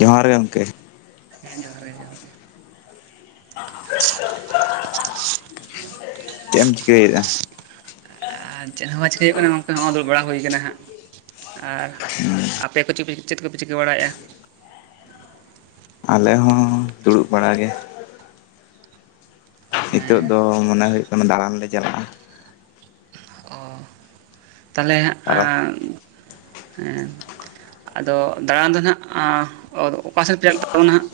ᱡᱚᱦᱟᱨ ᱜᱮ ᱜᱚᱝᱠᱮ᱾ ᱦᱮᱸ ᱡᱚᱦᱟᱨ ᱜᱮ ᱡᱚᱦᱟᱨ ᱜᱮ᱾ [unintelligible] ᱪᱮᱫ ᱮᱢ ᱪᱤᱠᱟᱹᱭ ᱮᱜ-ᱟ᱾ ᱟᱨ ᱪᱮᱫ ᱦᱚᱸ ᱵᱟᱝ ᱪᱤᱠᱟ ᱦᱩᱭᱩᱜ ᱠᱟᱱᱟ ᱜᱚᱝᱠᱮ ᱦᱚᱸᱚᱭ ᱫᱩᱲᱩᱵ ᱵᱟᱲᱟ ᱦᱩᱭ ᱠᱟᱱᱟ ᱦᱟᱸᱜ ᱟᱨ ᱟᱯᱮ ᱠᱚ ᱪᱮᱫ ᱠᱚᱯᱮ ᱪᱤᱠᱟᱹ ᱵᱟᱲᱟᱭᱮᱫᱼᱟ᱾ ᱟᱞᱮ ᱦᱚᱸ, ᱫᱩᱲᱩᱵ ᱵᱟᱲᱟᱜᱮ᱾ ᱦᱤᱛᱳᱜ ᱦᱮᱸ ᱫᱚ ᱢᱚᱱᱮ ᱦᱩᱭᱩᱜ ᱠᱟᱱᱟ ᱫᱟᱬᱟᱱ ᱞᱮ ᱪᱟᱞᱟᱜᱼᱟ᱾ ᱚ ᱛᱟᱦᱚᱞᱮ ᱛᱟᱨᱟ ᱟᱸ ᱦᱮᱸ ᱟᱫᱚ ᱫᱟᱬᱟᱱ ᱫᱚ ᱱᱟᱦᱟᱜ ᱚᱠᱟᱥᱮᱫ ᱯᱮ ᱪᱟᱞᱟᱜ ᱛᱟᱵᱚᱱᱟ ᱦᱟᱜ?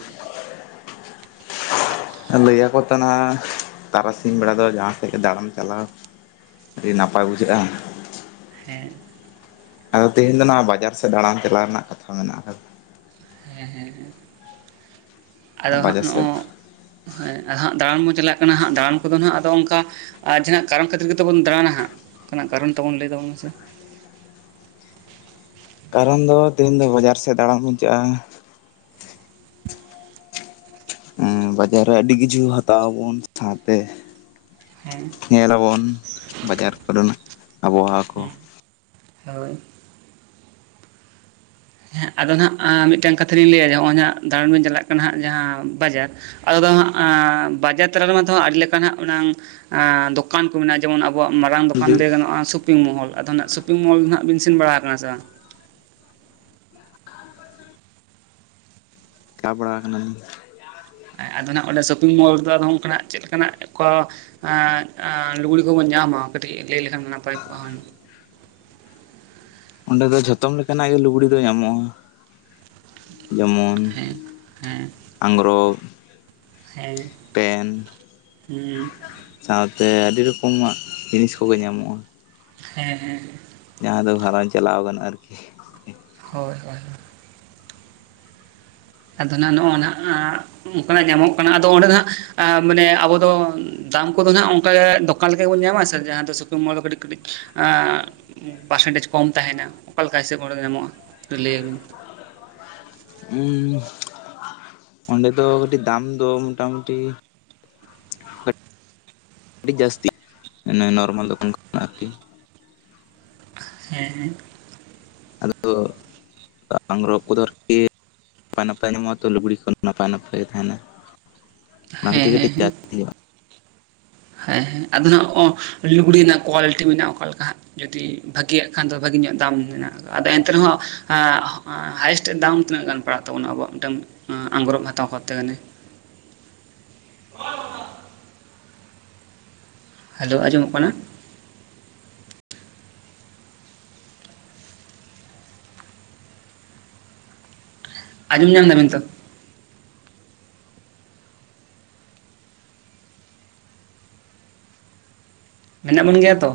ᱞᱟᱹᱭ ᱟᱠᱚ ᱛᱚ ᱱᱟᱜ ᱛᱟᱨᱟᱥᱤᱧ ᱵᱮᱲᱟ ᱫᱚ ᱡᱟᱦᱟᱸ ᱥᱮᱫ ᱜᱮ ᱫᱟᱬᱟᱱ ᱪᱟᱞᱟᱣ ᱟᱹᱰᱤ ᱱᱟᱯᱟᱭ ᱵᱩᱡᱷᱟᱹᱜᱼᱟ᱾ ᱦᱮᱸ᱾ ᱟᱫᱚ ᱛᱮᱦᱮᱧ ᱫᱚ ᱱᱚᱣᱟ ᱵᱟᱡᱟᱨ ᱥᱮᱫ ᱫᱟᱬᱟᱱ ᱪᱟᱞᱟᱜ ᱨᱮᱱᱟᱜ ᱠᱟᱛᱷᱟ ᱢᱮᱱᱟᱜ ᱠᱟᱫᱟ᱾ ᱦᱮᱸ ᱦᱮᱸ ᱦᱮᱸ᱾ ᱟᱫᱚ ᱦᱟᱸᱜ ᱵᱟᱡᱟᱨ ᱥᱮᱫ ᱱᱚᱜᱼᱚᱭ ᱦᱮᱸ ᱦᱟᱜ ᱫᱟᱬᱟᱱ ᱵᱚᱱ ᱪᱟᱞᱟᱜ ᱠᱟᱱᱟ ᱦᱟᱸᱜ ᱫᱟᱬᱟᱱ ᱠᱚᱫᱚ ᱦᱟᱜ ᱟᱫᱚ ᱚᱱᱠᱟ ᱟᱨ ᱡᱟᱦᱟᱱᱟᱜ ᱠᱟᱨᱚᱱ ᱠᱷᱟᱹᱛᱤᱨ ᱜᱮᱛᱚ ᱵᱚᱱ ᱫᱟᱬᱟᱱᱟ ᱦᱟᱸᱜ ᱚᱱᱠᱟᱱᱟᱜ ᱠᱟᱨᱚᱱ ᱛᱟᱵᱚᱱ ᱞᱟᱹᱭ ᱛᱟᱵᱚᱱ ᱢᱮᱥᱮᱼᱼ ᱠᱟᱨᱚᱱ ᱫᱚ ᱛᱮᱦᱮᱧ ᱫᱚ ᱵᱟᱡᱟᱨ ᱥᱮᱫ ᱫᱟᱬᱟᱱ ᱵᱩᱱ ᱪᱟᱞᱟᱜ-ᱟ᱾ ᱦᱩᱸ ᱵᱟᱡᱟᱨ ᱨᱮ ᱟᱹᱰᱤ ᱠᱤᱪᱷᱩ ᱦᱟᱛᱟᱣ ᱟᱵᱚᱱ ᱥᱟᱶᱛᱮ ᱦᱮᱸ ᱧᱮᱞᱟᱵᱚᱱ ᱵᱟᱡᱟᱨ ᱠᱚᱨᱮᱱᱟᱜ ᱟᱵᱚᱦᱟᱣᱟ ᱠᱚ᱾ ᱦᱮᱸ ᱦᱳᱭ᱾ ᱮᱜᱸ ᱟᱫᱚ ᱦᱟᱸᱜ ᱢᱤᱫᱴᱟᱝ ᱠᱟᱛᱷᱟ ᱞᱤᱧ ᱞᱟᱹᱭᱟ ᱱᱚᱜᱼᱚᱭ ᱱᱟᱜ ᱫᱟᱬᱟᱱ ᱵᱤᱱ ᱪᱟᱞᱟᱜ ᱠᱟᱱᱟ ᱦᱟᱸᱜ ᱡᱟᱦᱟᱸ ᱵᱟᱡᱟᱨ ᱟᱫᱚ ᱟ ᱵᱟᱡᱟᱨ ᱛᱟᱞᱟ ᱨᱮᱢᱟ ᱛᱚ ᱟᱹᱰᱤ ᱞᱮᱠᱟ ᱱᱟᱜ ᱚᱱᱟᱝ ᱫᱚᱠᱟᱱ ᱢᱮᱱᱟᱜᱼᱟ ᱡᱮᱢᱚᱱ ᱟᱵᱚᱣᱟᱜ ᱢᱟᱨᱟᱝ ᱫᱚᱠᱟᱱ ᱞᱟᱹᱭ ᱜᱟᱱᱚᱜ ᱥᱚᱯᱤᱝ ᱢᱚᱦᱚᱞ ᱟᱫᱚ ᱱᱟᱦᱟᱜ ᱥᱚᱯᱤᱝ ᱢᱚᱦᱚᱞ ᱦᱟᱜ ᱵᱤᱱ ᱥᱮᱱ ᱵᱟᱲᱟ ᱟᱠᱟᱱᱟ ᱥᱮ ᱵᱟᱝ? ᱠᱟᱵᱟᱲᱟ ᱟᱠᱟᱱᱟ ᱞᱤᱧ᱾ ᱟᱫᱚ ᱱᱟᱜ ᱚᱸᱰᱮ ᱥᱚᱯᱤᱝ ᱢᱚᱞ ᱨᱮᱫᱚ ᱟᱫᱚ ᱚᱱᱠᱟᱱᱟᱜ ᱪᱮᱫ ᱞᱮᱠᱟᱱᱟᱜ ᱠᱚ ᱞᱩᱜᱽᱲᱤ ᱠᱚᱵᱚᱱ ᱧᱟᱢᱟ ᱠᱟᱹᱴᱤᱡ ᱞᱟᱹᱭ ᱞᱮᱠᱷᱟᱱ ᱱᱟᱯᱟᱭ ᱠᱚᱜᱼᱟ ᱦᱩᱱᱟᱹᱝ᱾ ᱚᱸᱰᱮ ᱫᱚ ᱡᱷᱚᱛᱚᱢ ᱞᱮᱠᱟᱱᱟᱜ ᱜᱮ ᱞᱩᱜᱽᱲᱤ ᱫᱚ ᱧᱟᱢᱚᱜᱼᱟ᱾ ᱡᱮᱢᱚᱱ ᱦᱮᱸ ᱦᱮᱸ ᱟᱸᱜᱨᱚᱵᱽ, ᱦᱮᱸ ᱯᱮᱱ, ᱦᱮᱸ ᱥᱟᱶᱛᱮ ᱟᱹᱰᱤ ᱨᱚᱠᱚᱢᱟᱜ ᱡᱤᱱᱤᱥ ᱠᱚᱜᱮ ᱧᱟᱢᱚᱜᱼᱟ᱾ ᱦᱮᱸ ᱦᱮᱸ ᱦᱮᱸ ᱡᱟᱦᱟᱸ ᱫᱚ ᱜᱷᱟᱨᱚᱸᱡᱽ ᱪᱟᱞᱟᱣ ᱜᱟᱱᱚᱜ-ᱟ ᱟᱨᱠᱤ᱾ ᱦᱳᱭ ᱦᱳᱭ ᱦᱳᱭ ᱾ ᱟᱫᱚ ᱱᱟᱜ ᱱᱚᱜᱼᱟ ᱟᱜ ᱚᱱᱠᱟᱱᱟᱜ ᱧᱟᱢᱚᱜ ᱠᱟᱱᱟ ᱟᱫᱚ ᱚᱸᱰᱮ ᱫᱚᱦᱟᱜ ᱢᱟᱱᱮ ᱟᱵᱚ ᱫᱚ ᱫᱟᱢ ᱠᱚᱫᱚ ᱱᱟᱜ ᱚᱱᱠᱟ ᱜᱮ ᱫᱚ ᱠᱟᱱ ᱞᱮᱠᱟ ᱜᱮ ᱵᱚᱱ ᱧᱟᱢᱟ ᱥᱮ ᱡᱟᱦᱟᱸ ᱫᱚ ᱥᱩᱯᱤᱝᱢᱚᱞ ᱨᱮ ᱠᱟᱹᱴᱤᱡ ᱠᱟᱹᱴᱤᱡᱸ ᱟ ᱯᱟᱨᱥᱮᱱᱴᱮᱡᱽ ᱠᱚᱢ ᱛᱟᱦᱮᱱᱟ ᱚᱠᱟ ᱞᱮᱠᱟ ᱦᱤᱥᱟᱹᱵ ᱚᱸᱰᱮ ᱧᱟᱢᱚᱜᱼᱟ ᱞᱟᱹᱭᱟᱵᱤᱱ᱾ ᱦᱩᱸ ᱚᱸᱰᱮ ᱫᱚ ᱠᱟᱹᱴᱤᱡ ᱫᱟᱢ ᱫᱚ ᱢᱚᱴᱟᱢᱩᱴᱤ ᱟᱹᱰᱤ ᱡᱟᱹᱥᱛᱤ ᱱᱚᱨᱢᱟᱞ ᱫᱚᱠᱟᱱ ᱠᱷᱚᱱᱟᱜ ᱟᱨᱠᱤ, ᱦᱮᱸ ᱦᱮᱸ᱾ ᱟᱫᱚ ᱟᱫᱚ ᱟᱝᱨᱚᱵ ᱠᱚ ᱫᱚ ᱟᱨᱠᱤ ᱱᱟᱯᱟᱭ ᱱᱟᱯᱟᱭ ᱧᱟᱢᱚᱜ-ᱟ ᱛᱚ ᱞᱩᱜᱽᱲᱤ ᱠᱚ ᱱᱟᱯᱟᱭ ᱱᱟᱯᱟᱭ ᱜᱮ ᱛᱟᱦᱮᱱᱟ᱾ ᱚᱱᱟ ᱠᱷᱟᱛᱤᱨ ᱦᱮᱸ ᱛᱮ ᱦᱮᱸ ᱠᱟᱹᱴᱤᱡ ᱦᱮᱸ ᱦᱮᱸ ᱡᱟᱹᱥᱛᱤᱭᱟ᱾ ᱦᱮᱸ ᱦᱮᱸ ᱟᱫᱚ ᱦᱟᱜ ᱚ ᱞᱩᱜᱽᱲᱤ ᱨᱮᱱᱟᱜ ᱠᱳᱣᱟᱞᱤᱴᱤ ᱢᱮᱱᱟᱜᱼᱟ ᱦᱟᱸᱜ ᱚᱠᱟ ᱞᱮᱠᱟ ᱦᱟᱸᱜ, ᱡᱩᱫᱤ ᱵᱷᱟᱹᱜᱤᱭᱟᱜ ᱠᱷᱟᱱ ᱫᱚ ᱵᱷᱟᱹᱜᱤ ᱧᱚᱜ ᱫᱟᱢ ᱢᱮᱱᱟᱜ ᱟᱫᱚ ᱮᱱᱛᱮ ᱨᱮᱦᱚᱸ ᱦᱮᱸ ᱦᱟᱭᱮᱥᱴ ᱫᱟᱢ ᱛᱤᱱᱟᱹᱜ ᱜᱟᱱ ᱯᱟᱲᱟᱜ ᱛᱟᱵᱚᱱᱟ ᱟᱵᱚᱣᱟᱜ ᱢᱤᱫᱴᱟᱝ ᱟᱸᱜᱽᱨᱚᱵ ᱦᱟᱛᱟᱣ ᱠᱚᱛᱮ ᱜᱮᱞᱮ᱾ ᱦᱮᱞᱳ ᱟᱸᱡᱚᱢᱚᱜ ᱠᱟᱱᱟ? ᱟᱸᱡᱚᱢ ᱧᱟᱢ ᱫᱟᱵᱤᱱ ᱛᱚ, ᱢᱮᱱᱟᱜ ᱵᱚᱱ ᱜᱮᱭᱟ ᱛᱚ?